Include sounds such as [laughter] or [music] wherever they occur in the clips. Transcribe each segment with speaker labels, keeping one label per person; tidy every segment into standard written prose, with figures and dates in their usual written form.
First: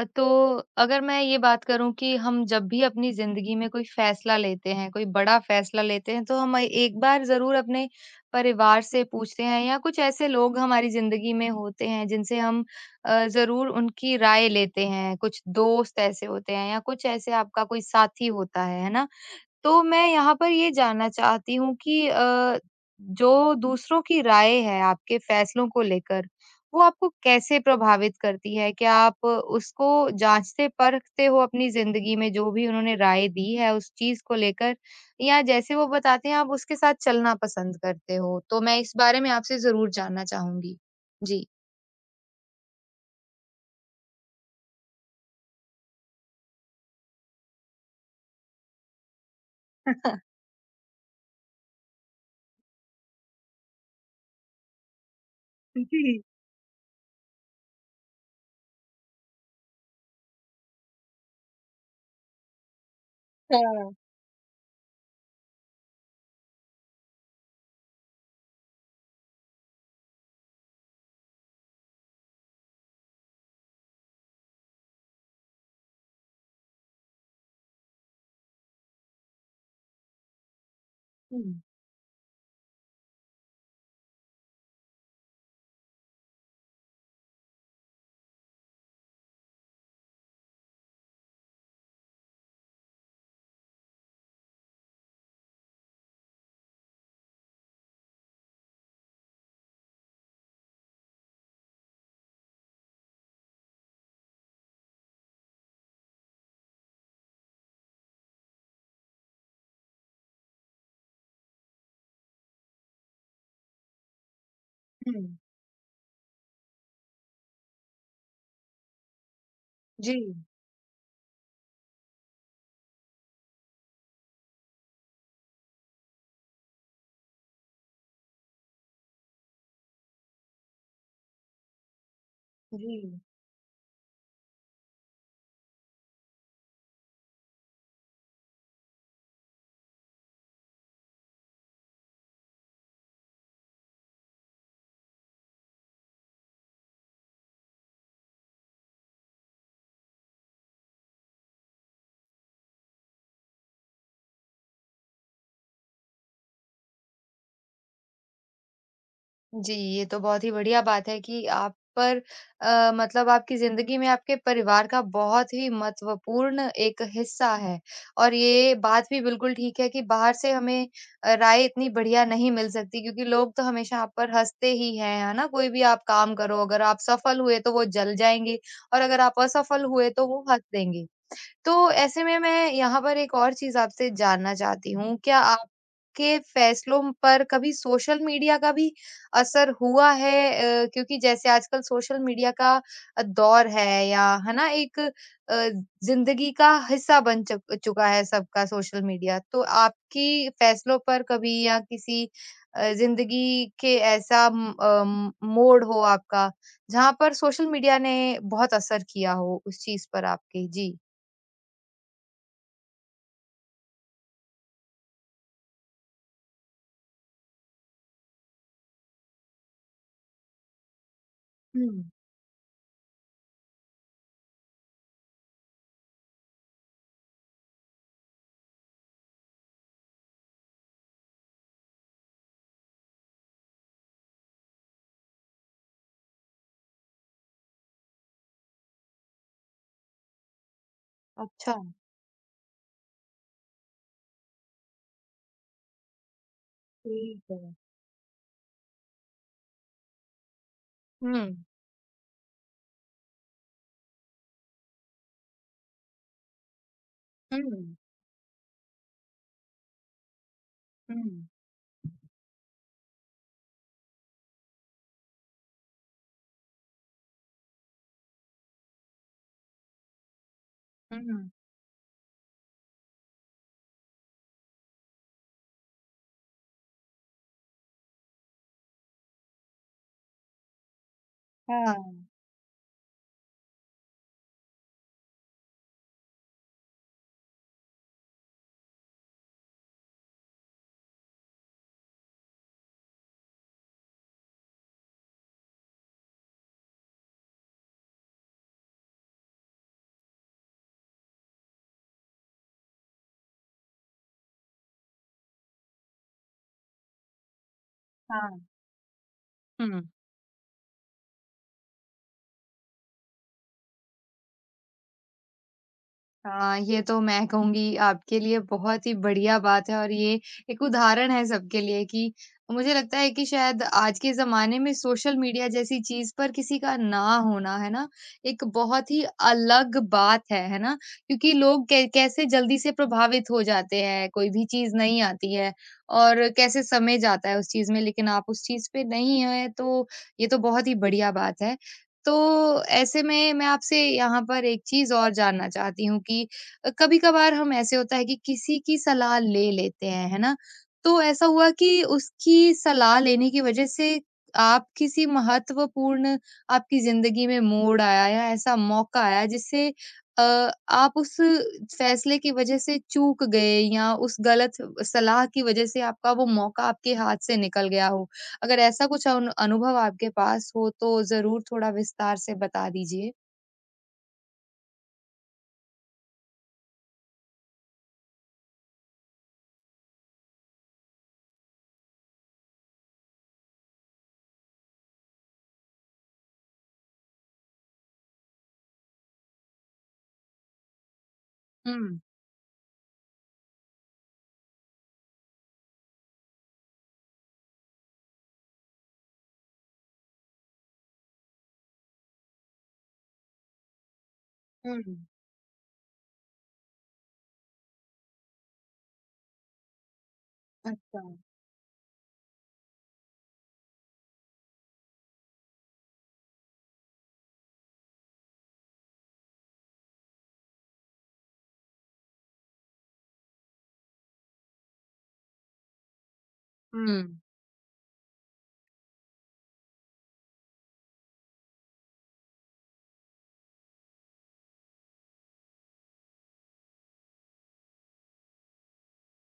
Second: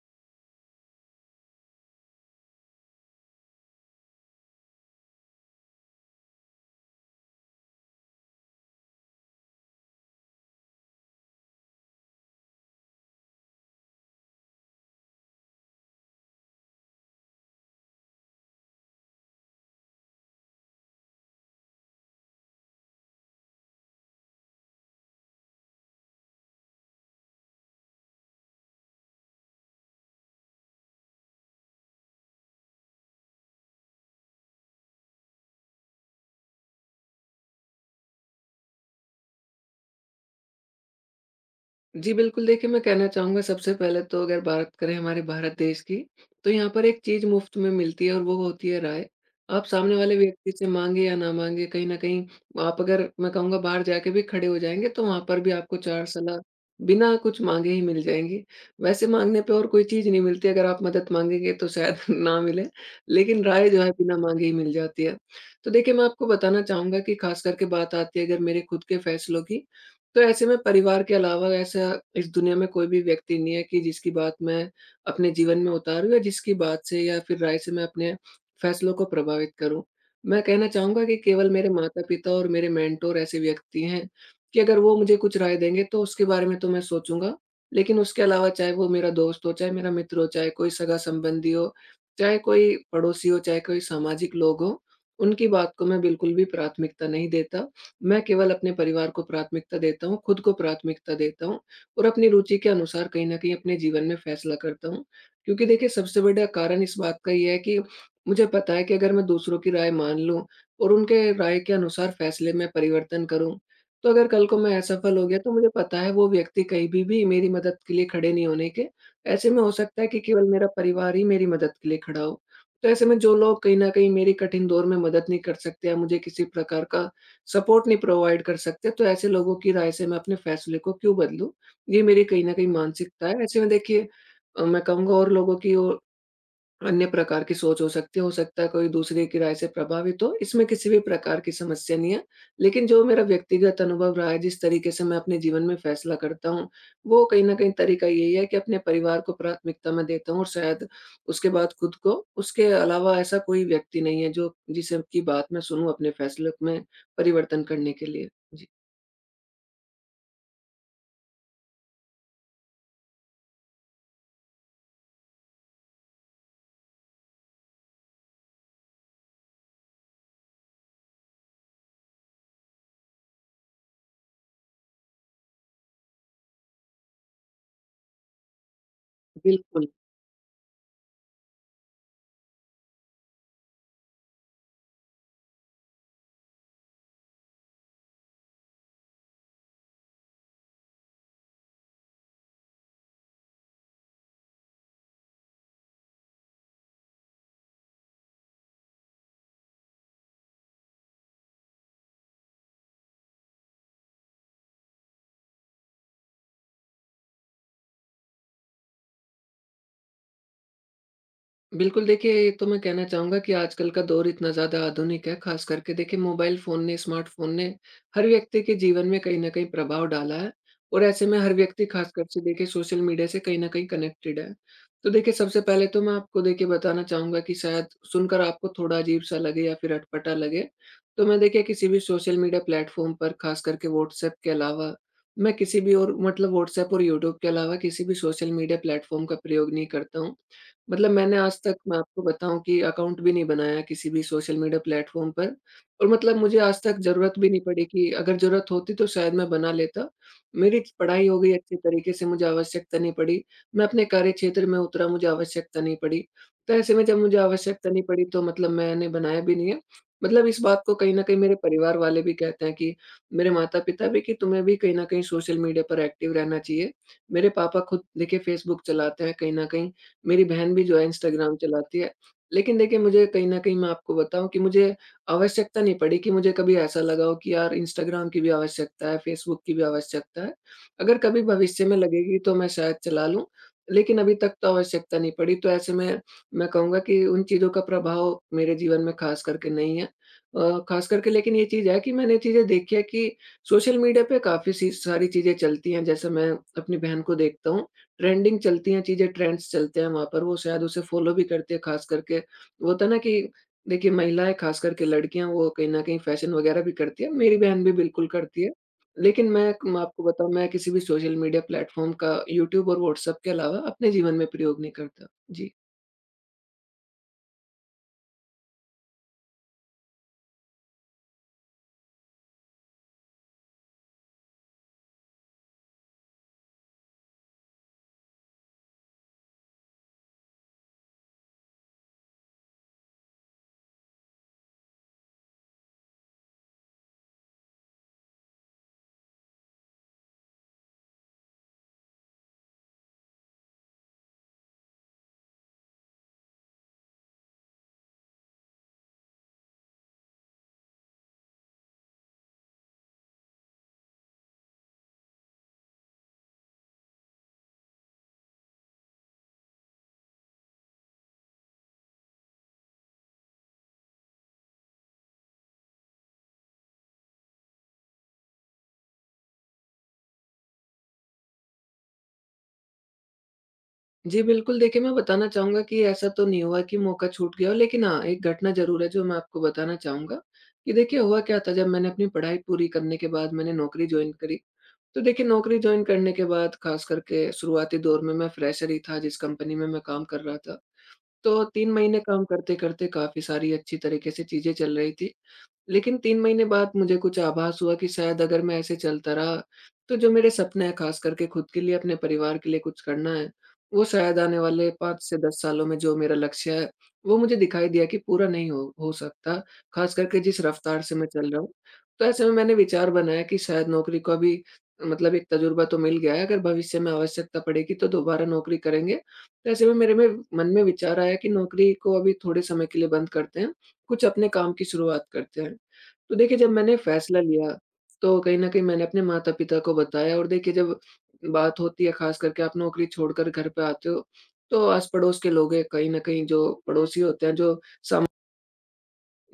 Speaker 1: तो अगर मैं ये बात करूँ कि हम जब भी अपनी ज़िंदगी में कोई फ़ैसला लेते हैं, कोई बड़ा फ़ैसला लेते हैं, तो हम एक बार ज़रूर अपने परिवार से पूछते हैं या कुछ ऐसे लोग हमारी ज़िंदगी में होते हैं, जिनसे हम ज़रूर उनकी राय लेते हैं। कुछ दोस्त ऐसे होते हैं या कुछ ऐसे आपका कोई साथी होता है ना? तो मैं यहाँ पर ये जानना चाहती हूँ कि जो दूसरों की राय है आपके फैसलों को लेकर, वो आपको कैसे प्रभावित करती है? क्या आप उसको जाँचते-परखते हो अपनी ज़िंदगी में जो भी उन्होंने राय दी है उस चीज़ को लेकर? या जैसे वो बताते हैं आप उसके साथ चलना पसंद करते हो? तो मैं इस बारे में आपसे ज़रूर जानना चाहूँगी। जी।
Speaker 2: जी, बिल्कुल देखिए, मैं कहना चाहूँगा सबसे पहले तो अगर बात करें हमारे भारत देश की, तो यहाँ पर एक चीज़ मुफ़्त में मिलती है और वो होती है राय। आप सामने वाले
Speaker 1: [laughs]
Speaker 2: व्यक्ति से माँगे या ना माँगे, कहीं न कहीं आप अगर मैं कहूँगा बाहर जाके भी खड़े हो जाएँगे, तो वहाँ पर भी आपको 4
Speaker 1: जी,
Speaker 2: सलाह बिना कुछ माँगे ही मिल जाएँगी। वैसे माँगने पे और कोई चीज़ नहीं मिलती, अगर आप मदद माँगेंगे तो शायद [laughs] ना मिले, लेकिन राय जो है
Speaker 1: हाँ।
Speaker 2: बिना माँगे ही मिल जाती है। तो देखिए, मैं आपको बताना चाहूँगा कि ख़ास करके बात आती है अगर मेरे खुद के फैसलों की, तो ऐसे में परिवार के अलावा ऐसा इस दुनिया में कोई भी व्यक्ति नहीं है कि जिसकी बात मैं अपने जीवन में उतारूँ या जिसकी बात से या फिर राय से मैं अपने फैसलों को प्रभावित करूँ। मैं कहना चाहूँगा कि केवल
Speaker 1: हुँ,
Speaker 2: मेरे माता-पिता और मेरे मेंटर ऐसे व्यक्ति हैं कि अगर वो मुझे कुछ राय देंगे तो उसके बारे में तो मैं सोचूँगा। लेकिन उसके अलावा चाहे वो मेरा दोस्त हो, चाहे मेरा मित्र हो, चाहे कोई सगा-संबंधी हो, चाहे कोई पड़ोसी हो, चाहे कोई सामाजिक लोग हों, उनकी बात को मैं बिल्कुल भी प्राथमिकता नहीं देता। मैं केवल अपने परिवार को प्राथमिकता देता हूँ, खुद को प्राथमिकता देता हूँ और अपनी रुचि के अनुसार कहीं न कहीं अपने जीवन में फैसला करता हूँ। क्योंकि देखिए सबसे बड़ा कारण इस बात का ये है कि मुझे पता है कि अगर मैं दूसरों की राय मान लूँ और उनके राय के अनुसार फैसले में परिवर्तन करूँ, तो अगर कल को मैं
Speaker 1: हुँ।
Speaker 2: असफल हो गया तो मुझे पता है वो व्यक्ति कहीं भी मेरी मदद के लिए खड़े नहीं होने के। ऐसे में हो सकता है
Speaker 1: जी,
Speaker 2: कि केवल मेरा परिवार ही मेरी मदद के लिए खड़ा हो। तो ऐसे में जो लोग कहीं न कहीं मेरी कठिन दौर में मदद नहीं कर सकते या मुझे किसी प्रकार का सपोर्ट नहीं प्रोवाइड कर सकते, तो ऐसे लोगों की राय से मैं अपने फैसले को क्यों बदलूँ? ये मेरी कहीं न कहीं
Speaker 1: जी।
Speaker 2: मानसिकता है। ऐसे में देखिए मैं कहूँगा और लोगों की ओ अन्य प्रकार की सोच हो सकती है, हो सकता है कोई दूसरे की राय से प्रभावित हो, इसमें किसी भी प्रकार की समस्या नहीं है। लेकिन जो मेरा व्यक्तिगत अनुभव रहा है, जिस तरीके से मैं अपने जीवन में फैसला करता हूँ, वो कहीं न कहीं तरीका यही है कि अपने परिवार को प्राथमिकता में देता हूँ और शायद उसके बाद खुद को। उसके अलावा ऐसा कोई व्यक्ति नहीं है जो जिसे की बात मैं सुनूँ अपने फैसले में परिवर्तन करने के लिए। जी।
Speaker 1: जी, ये तो बहुत ही बढ़िया बात है कि आप पर मतलब आपकी ज़िंदगी में आपके परिवार का बहुत ही महत्वपूर्ण एक हिस्सा है और ये बात भी बिल्कुल ठीक है कि बाहर से हमें राय इतनी बढ़िया नहीं मिल सकती क्योंकि लोग तो हमेशा आप पर हँसते ही हैं, है ना? कोई भी आप काम करो, अगर आप सफल हुए तो वो जल जाएँगे और अगर आप असफल
Speaker 2: बिल्कुल।
Speaker 1: हुए तो वो हँस देंगे। तो ऐसे में मैं यहाँ पर एक और चीज़ आपसे जानना चाहती हूँ। क्या आपके फैसलों पर कभी सोशल मीडिया का भी असर हुआ है? क्योंकि जैसे आजकल सोशल मीडिया का दौर है या है ना एक ज़िंदगी का हिस्सा बन चुका है सबका सोशल मीडिया। तो आपकी फैसलों पर कभी या किसी ज़िंदगी के ऐसा मोड़ हो आपका, जहाँ पर सोशल मीडिया ने बहुत असर किया हो उस चीज़ पर आपके? जी।
Speaker 2: बिल्कुल, देखिए ये तो मैं कहना चाहूँगा कि आजकल का दौर इतना ज़्यादा आधुनिक है, ख़ास करके देखिए मोबाइल फ़ोन ने, स्मार्टफ़ोन ने हर व्यक्ति के जीवन में कहीं न कहीं प्रभाव डाला है और ऐसे में हर व्यक्ति
Speaker 1: हुँ।
Speaker 2: ख़ासकर से देखिए सोशल मीडिया से कहीं न कहीं कनेक्टेड है। तो देखिए सबसे पहले तो मैं आपको देखिए बताना चाहूँगा कि शायद सुनकर आपको थोड़ा अजीब-सा लगे या फिर अटपटा लगे, तो मैं देखिए किसी भी सोशल मीडिया प्लेटफ़ॉर्म पर ख़ास करके व्हाट्सऐप के अलावा, मैं किसी भी और मतलब व्हाट्सऐप और यूट्यूब के अलावा किसी भी सोशल मीडिया प्लेटफ़ॉर्म का प्रयोग नहीं करता हूँ। मतलब मैंने आज
Speaker 1: अच्छा।
Speaker 2: तक मैं आपको बताऊँ कि अकाउंट भी नहीं बनाया किसी भी सोशल मीडिया प्लेटफ़ॉर्म पर और मतलब मुझे आज तक ज़रूरत
Speaker 1: ठीक
Speaker 2: भी नहीं
Speaker 1: है।
Speaker 2: पड़ी कि अगर ज़रूरत होती तो शायद मैं बना लेता। मेरी पढ़ाई हो
Speaker 1: हुँ,
Speaker 2: गई अच्छे तरीके से, मुझे आवश्यकता नहीं पड़ी। मैं अपने कार्यक्षेत्र में उतरा, मुझे आवश्यकता नहीं पड़ी। तो ऐसे में जब मुझे आवश्यकता
Speaker 1: हुँ,
Speaker 2: नहीं पड़ी तो मतलब मैंने बनाया भी नहीं है। मतलब इस बात को कहीं
Speaker 1: हुँ,
Speaker 2: न कहीं मेरे परिवार वाले भी कहते हैं कि मेरे माता-पिता भी कि तुम्हें भी कहीं न कहीं सोशल मीडिया पर एक्टिव रहना चाहिए। मेरे पापा खुद देखिए फ़ेसबुक चलाते हैं कहीं न कहीं। मेरी बहन भी जो है
Speaker 1: हुँ,
Speaker 2: इंस्टाग्राम चलाती है। लेकिन देखिए मुझे कहीं न कहीं मैं आपको बताऊँ कि मुझे आवश्यकता नहीं पड़ी कि मुझे कभी ऐसा लगा हो कि यार इंस्टाग्राम की भी आवश्यकता है, फेसबुक की भी आवश्यकता है। अगर कभी भविष्य में
Speaker 1: हाँ,
Speaker 2: लगेगी तो मैं शायद चला लूँ, लेकिन अभी तक तो आवश्यकता नहीं पड़ी। तो ऐसे में मैं कहूँगा कि उन चीज़ों का प्रभाव मेरे जीवन में ख़ास करके नहीं है। ख़ास करके लेकिन ये चीज़ है कि मैंने चीज़ें देखी है कि सोशल मीडिया पे काफ़ी सी सारी चीज़ें चलती हैं, जैसे मैं अपनी बहन को देखता हूँ ट्रेंडिंग चलती हैं चीज़ें, ट्रेंड्स चलते हैं वहाँ पर, वो शायद उसे फ़ॉलो भी करते हैं ख़ास करके। वो होता है ना कि देखिए महिलाएँ ख़ास करके लड़कियाँ वो कहीं न कहीं फ़ैशन वग़ैरह भी करती हैं, मेरी बहन भी बिल्कुल
Speaker 1: हाँ,
Speaker 2: करती है। लेकिन मैं
Speaker 1: हुँ।
Speaker 2: आपको बताऊँ मैं किसी भी सोशल मीडिया प्लेटफ़ॉर्म का यूट्यूब और व्हाट्सएप के अलावा अपने जीवन में प्रयोग नहीं करता। जी।
Speaker 1: हाँ, ये तो मैं कहूँगी आपके लिए बहुत ही बढ़िया बात है और ये एक उदाहरण है सबके लिए कि मुझे लगता है कि शायद आज के ज़माने में सोशल मीडिया जैसी चीज़ पर किसी का ना होना, है ना? एक बहुत ही अलग बात है ना? क्योंकि लोग कै कैसे जल्दी से प्रभावित हो जाते हैं, कोई भी चीज़ नहीं आती है और कैसे समय जाता है उस चीज़ में लेकिन आप उस चीज़ पे नहीं हैं, तो ये तो बहुत ही बढ़िया बात है। तो ऐसे में मैं आपसे यहाँ पर एक चीज़ और जानना चाहती हूँ कि कभी-कभार हम ऐसे होता है कि किसी की सलाह ले लेते हैं, है ना? तो ऐसा हुआ कि उसकी सलाह लेने की वज़ह से आप किसी महत्वपूर्ण आपकी ज़िंदगी में मोड़ आया या ऐसा मौका आया जिससे आप उस फ़ैसले की वज़ह से चूक गए या उस गलत सलाह की वज़ह से आपका वो मौका आपके हाथ से निकल गया हो? अगर ऐसा कुछ अनुभव आपके पास हो तो ज़रूर थोड़ा विस्तार से बता दीजिए?
Speaker 2: जी, बिल्कुल देखिए मैं बताना चाहूँगा कि ऐसा तो नहीं हुआ कि मौका छूट गया हो, लेकिन हाँ, एक घटना ज़रूर है जो मैं आपको बताना चाहूँगा, कि देखिए हुआ क्या था जब मैंने अपनी पढ़ाई पूरी करने के बाद मैंने नौकरी जॉइन करी, तो देखिए नौकरी जॉइन करने के बाद खास करके शुरुआती दौर में मैं फ्रेशर ही था जिस कंपनी में मैं काम कर रहा था। तो 3
Speaker 1: हुँ,
Speaker 2: महीने काम करते-करते काफ़ी सारी अच्छी तरीके से चीज़ें चल रही थी। लेकिन 3 महीने बाद मुझे कुछ आभास हुआ कि शायद अगर मैं ऐसे चलता रहा, तो जो मेरे सपने हैं ख़ास करके खुद के लिए, अपने परिवार के लिए कुछ करना है, वो शायद आने वाले
Speaker 1: हुँ,
Speaker 2: 5 से 10 सालों में जो मेरा लक्ष्य है, वो मुझे दिखाई दिया कि पूरा नहीं हो सकता, ख़ास करके जिस रफ़्तार से
Speaker 1: अच्छा,
Speaker 2: मैं चल रहा हूँ। तो ऐसे में मैंने विचार बनाया कि शायद नौकरी को अभी मतलब एक तजुर्बा तो मिल गया है, अगर भविष्य में आवश्यकता पड़ेगी तो दोबारा नौकरी करेंगे। तो ऐसे में मेरे में मन में विचार आया कि नौकरी को अभी थोड़े समय के लिए बंद करते हैं, कुछ अपने काम की शुरुआत करते हैं। तो देखिए जब मैंने
Speaker 1: हुँ,
Speaker 2: फैसला लिया, तो कहीं न कहीं मैंने अपने माता-पिता को बताया और देखिए जब बात होती है ख़ास करके आप नौकरी छोड़कर घर पे आते हो, तो आस-पड़ोस के लोग हैं, कहीं न कहीं जो पड़ोसी होते हैं, साम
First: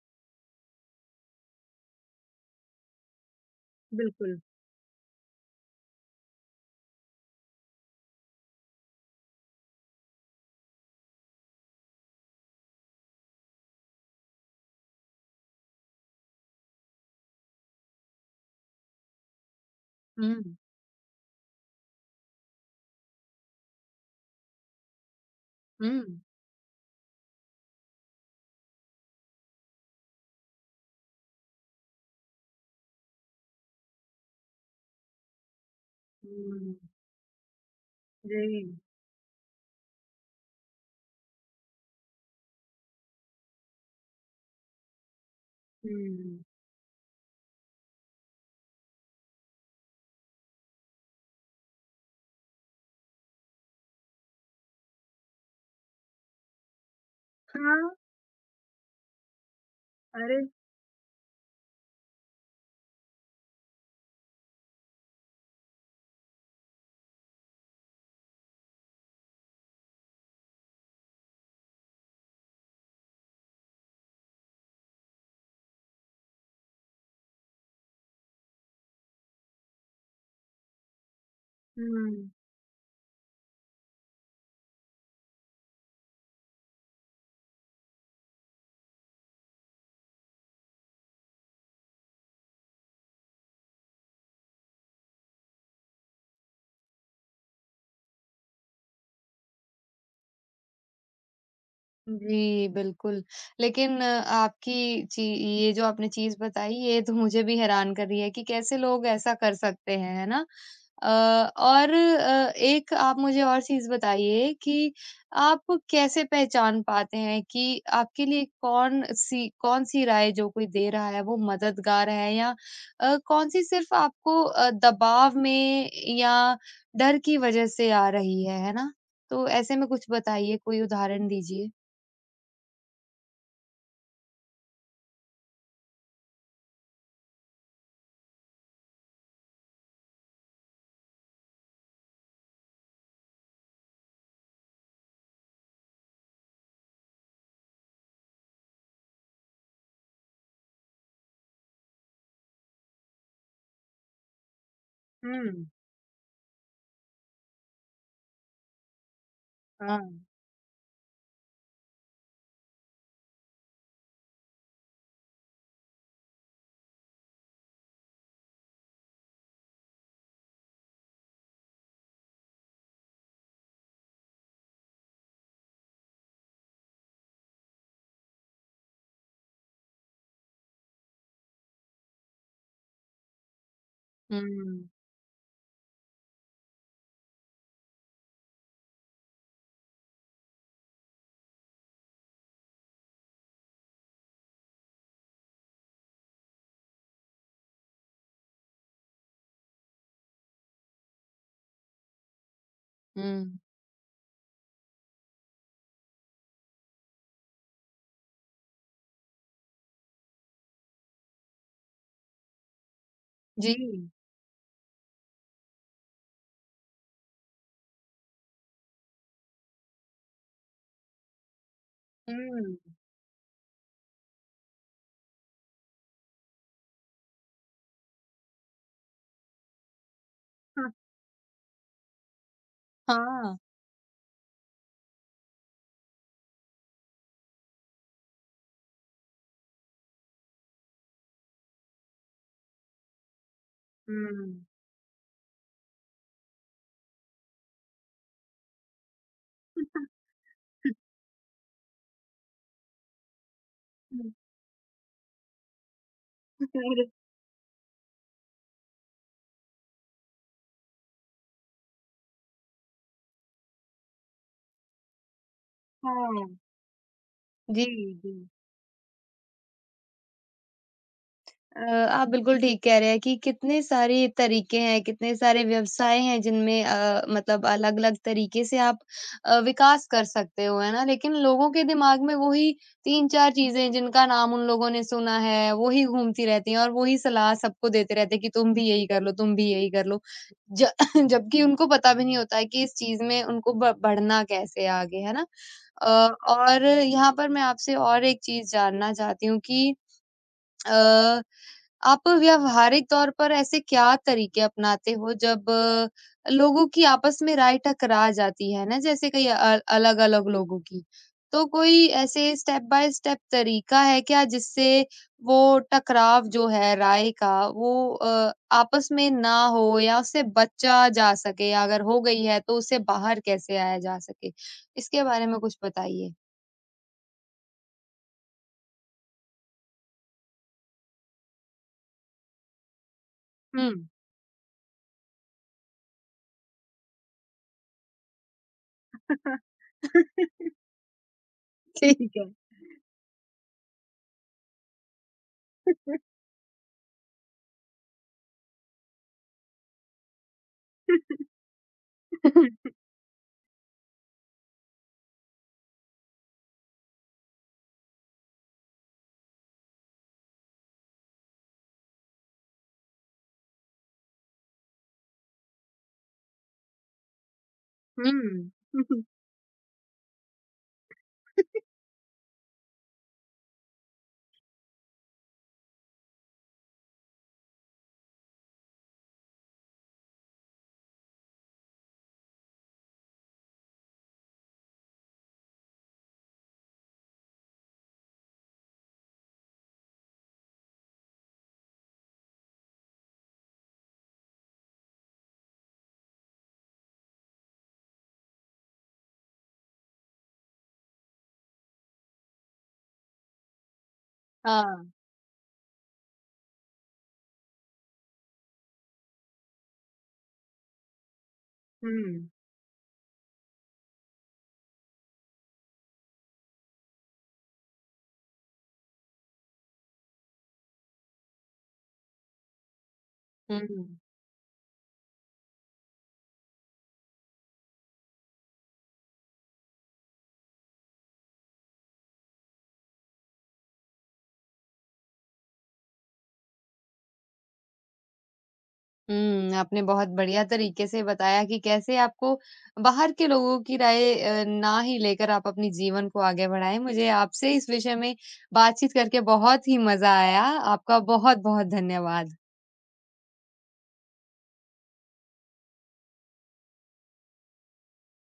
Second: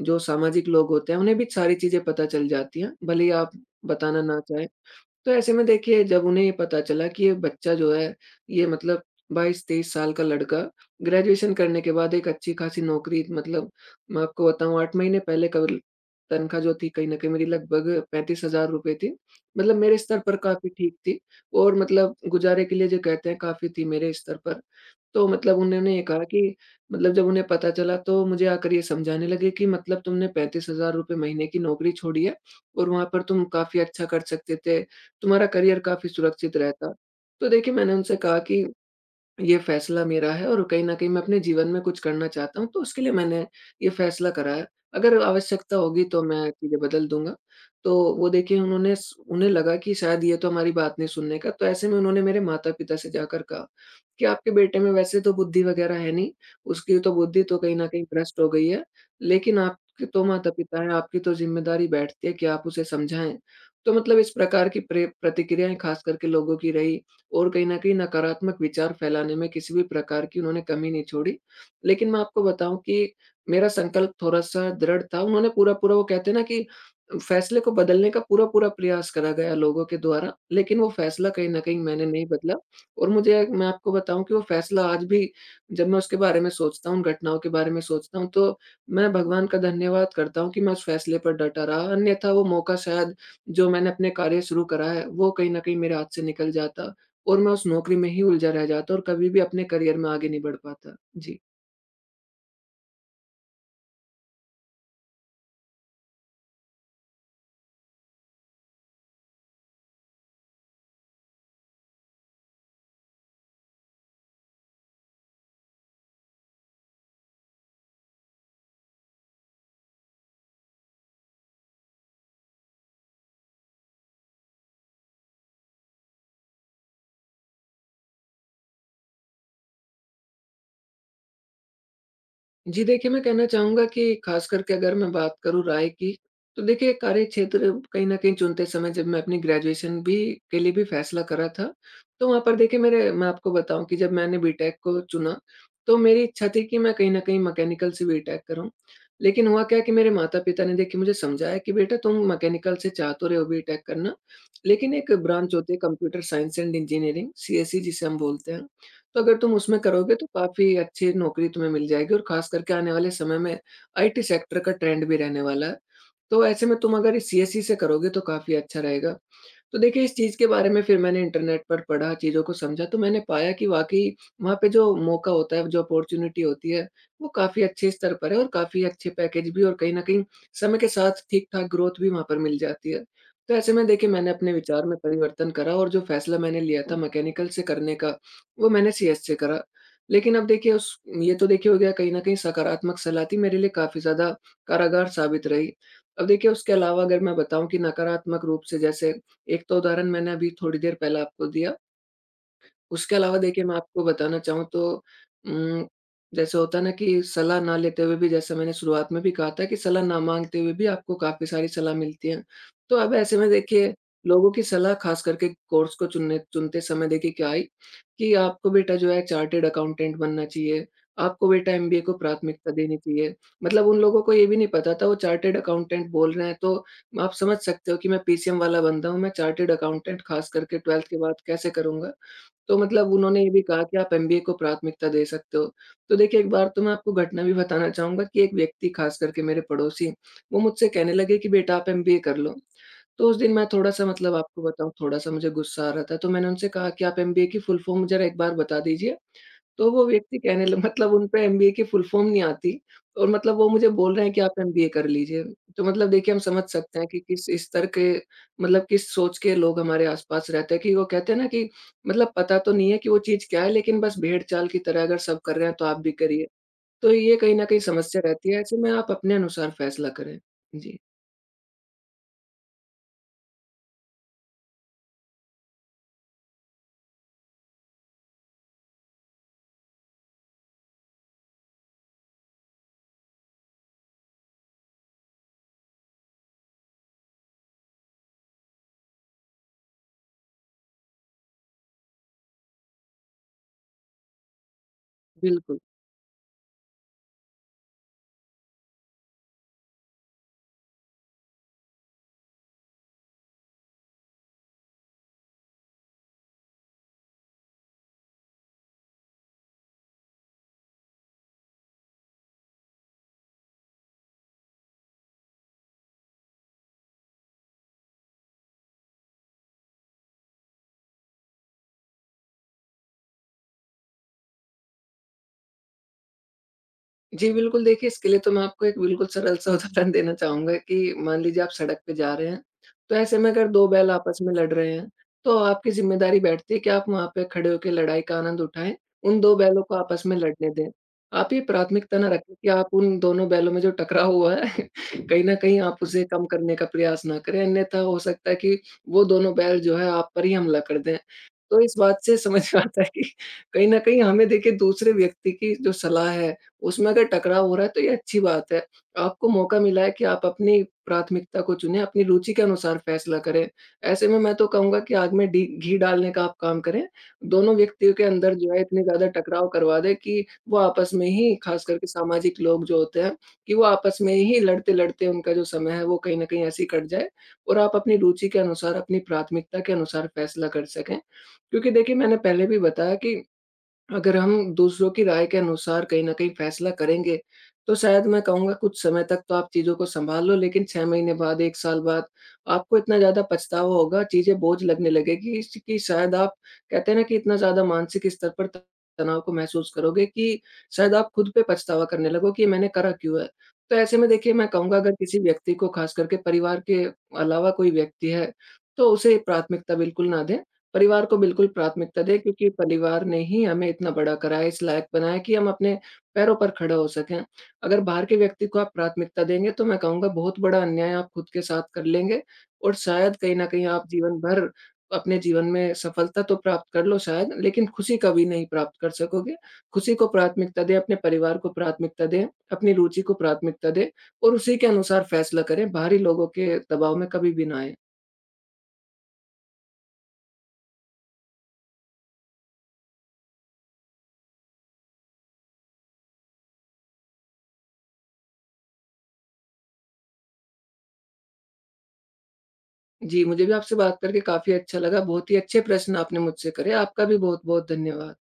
Speaker 2: जो सामाजिक लोग होते हैं, उन्हें भी सारी चीज़ें पता चल जाती हैं, भले ही आप बताना
Speaker 1: बिल्कुल,
Speaker 2: ना चाहें। तो ऐसे में देखिए जब उन्हें ये पता चला कि ये बच्चा जो है ये मतलब 22-23 साल का लड़का ग्रेजुएशन करने के बाद एक अच्छी खासी नौकरी, मतलब मैं आपको बताऊँ 8 महीने पहले कल तनख्वाह जो थी कहीं न कहीं मेरी लगभग ₹35,000 थी। मतलब मेरे स्तर पर
Speaker 1: हुँ,
Speaker 2: काफ़ी ठीक थी और मतलब गुज़ारे के लिए जो कहते हैं काफ़ी थी मेरे स्तर पर। तो मतलब
Speaker 1: हुँ,
Speaker 2: उन्होंने ये कहा कि, मतलब जब उन्हें पता चला तो मुझे आकर ये समझाने लगे कि मतलब तुमने ₹35,000 महीने की नौकरी छोड़ी है और वहाँ पर तुम काफ़ी अच्छा कर सकते थे, तुम्हारा करियर काफ़ी सुरक्षित
Speaker 1: हुँ,
Speaker 2: रहता। तो देखिए मैंने उनसे कहा
Speaker 1: जी,
Speaker 2: कि ये फैसला मेरा है और कहीं न कहीं मैं अपने जीवन में कुछ करना चाहता हूँ, तो उसके लिए मैंने ये फैसला करा है। अगर आवश्यकता होगी तो
Speaker 1: हुँ,
Speaker 2: मैं चीज़ें बदल दूँगा। तो वो देखिए उन्होंने स उन्हें लगा कि शायद ये तो हमारी बात नहीं सुनने का, तो ऐसे में उन्होंने मेरे माता-पिता से जाकर कहा कि आपके बेटे में वैसे तो बुद्धि वगैरह है नहीं, उसकी तो बुद्धि तो कहीं
Speaker 1: हाँ,
Speaker 2: न कहीं भ्रष्ट हो गई है, लेकिन आपके तो
Speaker 1: अरे!
Speaker 2: माता-पिता हैं, आपकी तो ज़िम्मेदारी बैठती है कि आप उसे समझाएँ। तो मतलब इस प्रकार की प्रे प्रतिक्रियाएँ खास करके लोगों की रही और कहीं न कहीं नकारात्मक विचार फैलाने में किसी भी प्रकार की उन्होंने कमी नहीं छोड़ी। लेकिन मैं आपको बताऊँ कि मेरा संकल्प थोड़ा-सा दृढ़ था, उन्होंने पूरा-पूरा वो कहते हैं ना कि फैसले को बदलने का पूरा-पूरा प्रयास करा गया लोगों के द्वारा, लेकिन वो फैसला कहीं न कहीं मैंने नहीं
Speaker 1: हुँ।
Speaker 2: बदला। और मुझे एक मैं आपको बताऊँ कि वो फ़ैसला आज भी जब मैं उसके बारे में सोचता हूँ, उन घटनाओं के बारे में सोचता हूँ, तो मैं भगवान का धन्यवाद करता हूँ कि मैं उस फ़ैसले पर डटा रहा। अन्यथा वो मौका शायद जो मैंने अपने कार्य शुरू करा है, वो कहीं न कहीं मेरे हाथ से निकल जाता और मैं उस नौकरी में ही उलझा रह जाता और कभी भी अपने करियर में आगे नहीं बढ़ पाता। जी।
Speaker 1: जी, बिल्कुल। लेकिन आपकी ची ये जो आपने चीज़ बताई, ये तो मुझे भी हैरान कर रही है कि कैसे लोग ऐसा कर सकते हैं, है ना? अ, और एक आप मुझे और चीज़ बताइए कि आप कैसे पहचान पाते हैं कि आपके लिए कौन-सी कौन-सी राय जो कोई दे रहा है, वो मददगार है या कौन-सी सिर्फ़ आपको दबाव में या डर की वज़ह से आ रही है ना? तो ऐसे में कुछ बताइए, कोई उदाहरण दीजिए।
Speaker 2: जी देखिए, मैं कहना चाहूँगा कि ख़ास करके अगर मैं बात करूँ राय की, तो देखिए कार्यक्षेत्र कहीं न कहीं चुनते समय जब मैं अपनी ग्रेजुएशन भी के लिए भी फ़ैसला करा था, तो वहाँ पर देखिए मेरे मैं आपको बताऊँ कि जब मैंने बीटेक को चुना, तो मेरी इच्छा थी कि मैं कहीं न कहीं मैकेनिकल से बीटेक करूँ। लेकिन हुआ क्या कि मेरे माता-पिता ने देखिए मुझे समझाया कि बेटा तुम मैकेनिकल से चाह तो रहे हो बीटेक करना, लेकिन एक ब्रांच
Speaker 1: हुँ,
Speaker 2: होती है computer science and engineering CSE जिसे हम बोलते हैं। तो अगर तुम उसमें
Speaker 1: हाँ।
Speaker 2: करोगे तो काफ़ी अच्छी नौकरी तुम्हें मिल जाएगी और ख़ास करके आने वाले समय में आईटी सेक्टर का ट्रेंड भी रहने वाला है। तो ऐसे में तुम अगर सीएसई से करोगे तो काफ़ी अच्छा रहेगा। तो देखिए इस चीज़ के बारे में फिर मैंने इंटरनेट पर पढ़ा, चीज़ों को समझा तो मैंने पाया कि वाक़ई वहाँ पे जो मौका होता है, जो अपॉर्च्युनिटी होती है, वो काफ़ी अच्छे स्तर पर है और काफ़ी अच्छे पैकेज भी, और कहीं न कहीं समय के साथ ठीक-ठाक ग्रोथ भी वहाँ पर मिल जाती है। तो ऐसे में देखिए मैंने
Speaker 1: हुँ,
Speaker 2: अपने विचार में परिवर्तन करा, और जो फैसला मैंने लिया था मैकेनिकल से करने का, वो मैंने सीएस से करा। लेकिन अब देखिए उस ये तो देखिए हो गया, कहीं न कहीं सकारात्मक सलाह थी, मेरे लिए काफ़ी ज़्यादा कारागार साबित रही। अब देखिए उसके अलावा अगर मैं बताऊँ कि नकारात्मक रूप से, जैसे एक तो उदाहरण मैंने अभी थोड़ी देर पहले आपको दिया, उसके अलावा
Speaker 1: हुँ।
Speaker 2: देखिए मैं आपको बताना चाहूँ तो, उम, जैसे होता है ना कि सलाह ना लेते हुए भी, जैसे मैंने शुरुआत में भी कहा था कि सलाह ना माँगते हुए भी आपको काफ़ी सारी सलाह मिलती है। तो अब ऐसे में
Speaker 1: जी,
Speaker 2: देखिए लोगों की सलाह, ख़ास करके कोर्स को चुनने चुनते समय, देखिए क्या आई कि आपको बेटा जो है चार्टर्ड अकाउंटेंट बनना चाहिए, आपको बेटा एमबीए को प्राथमिकता
Speaker 1: हुँ।
Speaker 2: देनी चाहिए। मतलब उन लोगों को ये भी नहीं पता था वो चार्टर्ड अकाउंटेंट बोल रहे हैं, तो आप समझ सकते हो कि मैं पीसीएम वाला बंदा हूँ, मैं चार्टर्ड अकाउंटेंट ख़ास करके
Speaker 1: हाँ,
Speaker 2: 12th के बाद कैसे करूँगा? तो मतलब उन्होंने ये
Speaker 1: हाँ।
Speaker 2: भी कहा कि आप एमबीए को प्राथमिकता दे सकते हो। तो देखिए, एक बार तो मैं आपको घटना भी बताना चाहूँगा कि एक व्यक्ति, ख़ास करके मेरे पड़ोसी, वो मुझसे कहने लगे कि बेटा आप एमबीए कर लो। तो उस दिन मैं थोड़ा-सा, मतलब आपको
Speaker 1: हुँ।
Speaker 2: बताऊँ, थोड़ा-सा मुझे गुस्सा आ रहा था, तो मैंने उनसे कहा कि आप एमबीए की फुल फ़ॉर्म ज़रा एक बार बता दीजिए। तो वो व्यक्ति कहने ल मतलब उनपे एमबीए की फुल फॉर्म नहीं आती, और मतलब वो मुझे बोल रहे हैं कि आप एमबीए कर लीजिए। तो मतलब देखिए, हम समझ सकते
Speaker 1: और
Speaker 2: हैं कि
Speaker 1: [laughs]
Speaker 2: किस स्तर के, मतलब किस सोच के लोग हमारे आस-पास रहते हैं, कि वो कहते हैं ना कि मतलब पता तो नहीं है कि वो चीज़ क्या है, लेकिन बस भेड़-चाल की तरह अगर सब कर रहे हैं तो आप भी
Speaker 1: हाँ,
Speaker 2: करिए। तो ये कहीं न कहीं
Speaker 1: जी,
Speaker 2: समस्या
Speaker 1: जी।
Speaker 2: रहती है, ऐसे में आप अपने अनुसार फैसला करें। जी,
Speaker 1: आप बिल्कुल ठीक कह रहे हैं कि कितने सारे तरीके हैं, कितने सारे व्यवसाय हैं जिनमें मतलब अलग-अलग तरीके से आप विकास कर सकते हो, है ना? लेकिन लोगों के दिमाग में वही 3-4 चीज़ें जिनका नाम उन लोगों ने सुना है, वही घूमती रहती हैं और वही सलाह सबको देते रहते हैं कि तुम भी यही कर लो, तुम भी यही कर लो। ज [laughs] जबकि उनको पता भी नहीं होता है कि इस चीज़ में उनको ब बढ़ना कैसे है आगे, है ना?
Speaker 2: बिल्कुल।
Speaker 1: अ, और यहाँ पर मैं आपसे और एक चीज़ जानना चाहती हूँ कि अ, आप व्यावहारिक तौर पर ऐसे क्या तरीके अपनाते हो जब लोगों की आपस में राय टकरा जाती है ना जैसे कई अलग-अलग लोगों की। तो कोई ऐसे स्टेप बाय स्टेप तरीका है क्या जिससे वो टकराव जो है राय का वो आपस में ना हो या उससे बचा जा सके या अगर हो गई है तो उससे बाहर कैसे आया जा सके? इसके बारे में कुछ बताइए?
Speaker 2: जी, बिल्कुल, देखिए इसके लिए तो मैं आपको एक बिल्कुल सरल-सा [laughs] उदाहरण देना चाहूँगा कि मान लीजिए आप सड़क पे जा रहे हैं, तो ऐसे में अगर 2
Speaker 1: हुँ।
Speaker 2: बैल आपस में लड़ रहे हैं, तो आपकी ज़िम्मेदारी बैठती है कि आप वहाँ पे खड़े होके लड़ाई का आनंद उठाएँ, उन 2 बैलों को आपस में
Speaker 1: [laughs]
Speaker 2: लड़ने दें। आप ये प्राथमिकता ना
Speaker 1: ठीक है।
Speaker 2: रखें कि आप उन दोनों बैलों में जो टकराव हुआ है, [laughs] कहीं न कहीं आप उसे
Speaker 1: [laughs]
Speaker 2: कम करने का प्रयास ना करें, अन्यथा हो सकता है कि वो दोनों बैल जो है आप पर ही हमला कर दें।
Speaker 1: [laughs]
Speaker 2: तो इस बात से समझ में आता है कि कहीं न कहीं हमें देखिए दूसरे व्यक्ति की जो सलाह है, उसमें अगर टकराव हो रहा है तो ये अच्छी बात है। आपको मौका मिला है कि आप अपनी प्राथमिकता को चुनें, अपनी रुचि के अनुसार फैसला करें। ऐसे में मैं तो कहूँगा कि आग में डी घी डालने का आप काम करें। दोनों व्यक्तियों के अंदर
Speaker 1: हुँ।
Speaker 2: जो है इतने
Speaker 1: [laughs]
Speaker 2: ज़्यादा टकराव करवा दें कि वो आपस में ही, ख़ास करके सामाजिक लोग जो होते हैं, कि वो आपस में ही लड़ते-लड़ते उनका जो समय है वो कहीं न कहीं ऐसे ही कट जाए, और आप अपनी रुचि के अनुसार, अपनी प्राथमिकता के अनुसार फैसला कर सकें। क्योंकि देखिए मैंने पहले भी बताया कि अगर हम दूसरों की राय के अनुसार कहीं न कहीं फैसला करेंगे, तो शायद मैं कहूँगा कुछ समय तक तो आप चीज़ों को सँभाल लो, लेकिन 6 महीने बाद, 1 साल बाद आपको इतना ज़्यादा पछतावा होगा, चीज़ें बोझ लगने लगेगी इस कि शायद आप, कहते हैं ना कि इतना ज़्यादा मानसिक स्तर पर तनाव को महसूस करोगे कि शायद आप खुद पे पछतावा करने लगो कि ये मैंने करा क्यों है। तो ऐसे में देखिए मैं कहूँगा
Speaker 1: हाँ।
Speaker 2: अगर किसी व्यक्ति को, ख़ास करके परिवार के अलावा कोई व्यक्ति है, तो उसे प्राथमिकता बिल्कुल ना दें। परिवार को बिल्कुल प्राथमिकता दें,
Speaker 1: हुँ,
Speaker 2: क्योंकि परिवार ने ही हमें इतना बड़ा करा है, इस लायक बनाया है कि हम अपने पैरों पर खड़े हो सकें। अगर बाहर के व्यक्ति को आप प्राथमिकता देंगे तो मैं कहूँगा बहुत बड़ा अन्याय आप खुद के साथ कर लेंगे, और शायद कहीं न कहीं
Speaker 1: हुँ।
Speaker 2: आप जीवन भर अपने जीवन में सफलता तो प्राप्त कर लो शायद, लेकिन खुशी कभी नहीं प्राप्त कर सकोगे। खुशी को प्राथमिकता दें, अपने परिवार को प्राथमिकता दें, अपनी रुचि को प्राथमिकता दें, और उसी के अनुसार फैसला करें, बाहरी लोगों के दबाव में कभी भी ना आएँ।
Speaker 1: हुँ, आपने बहुत बढ़िया तरीके से बताया कि कैसे आपको बाहर के लोगों की राय ना ही लेकर आप अपने जीवन को आगे बढ़ाएँ। मुझे आपसे इस विषय में बातचीत करके बहुत ही मज़ा आया। आपका बहुत-बहुत धन्यवाद।
Speaker 2: जी, मुझे भी आपसे बात करके काफ़ी अच्छा लगा। बहुत ही अच्छे प्रश्न आपने मुझसे करे। आपका भी बहुत-बहुत धन्यवाद।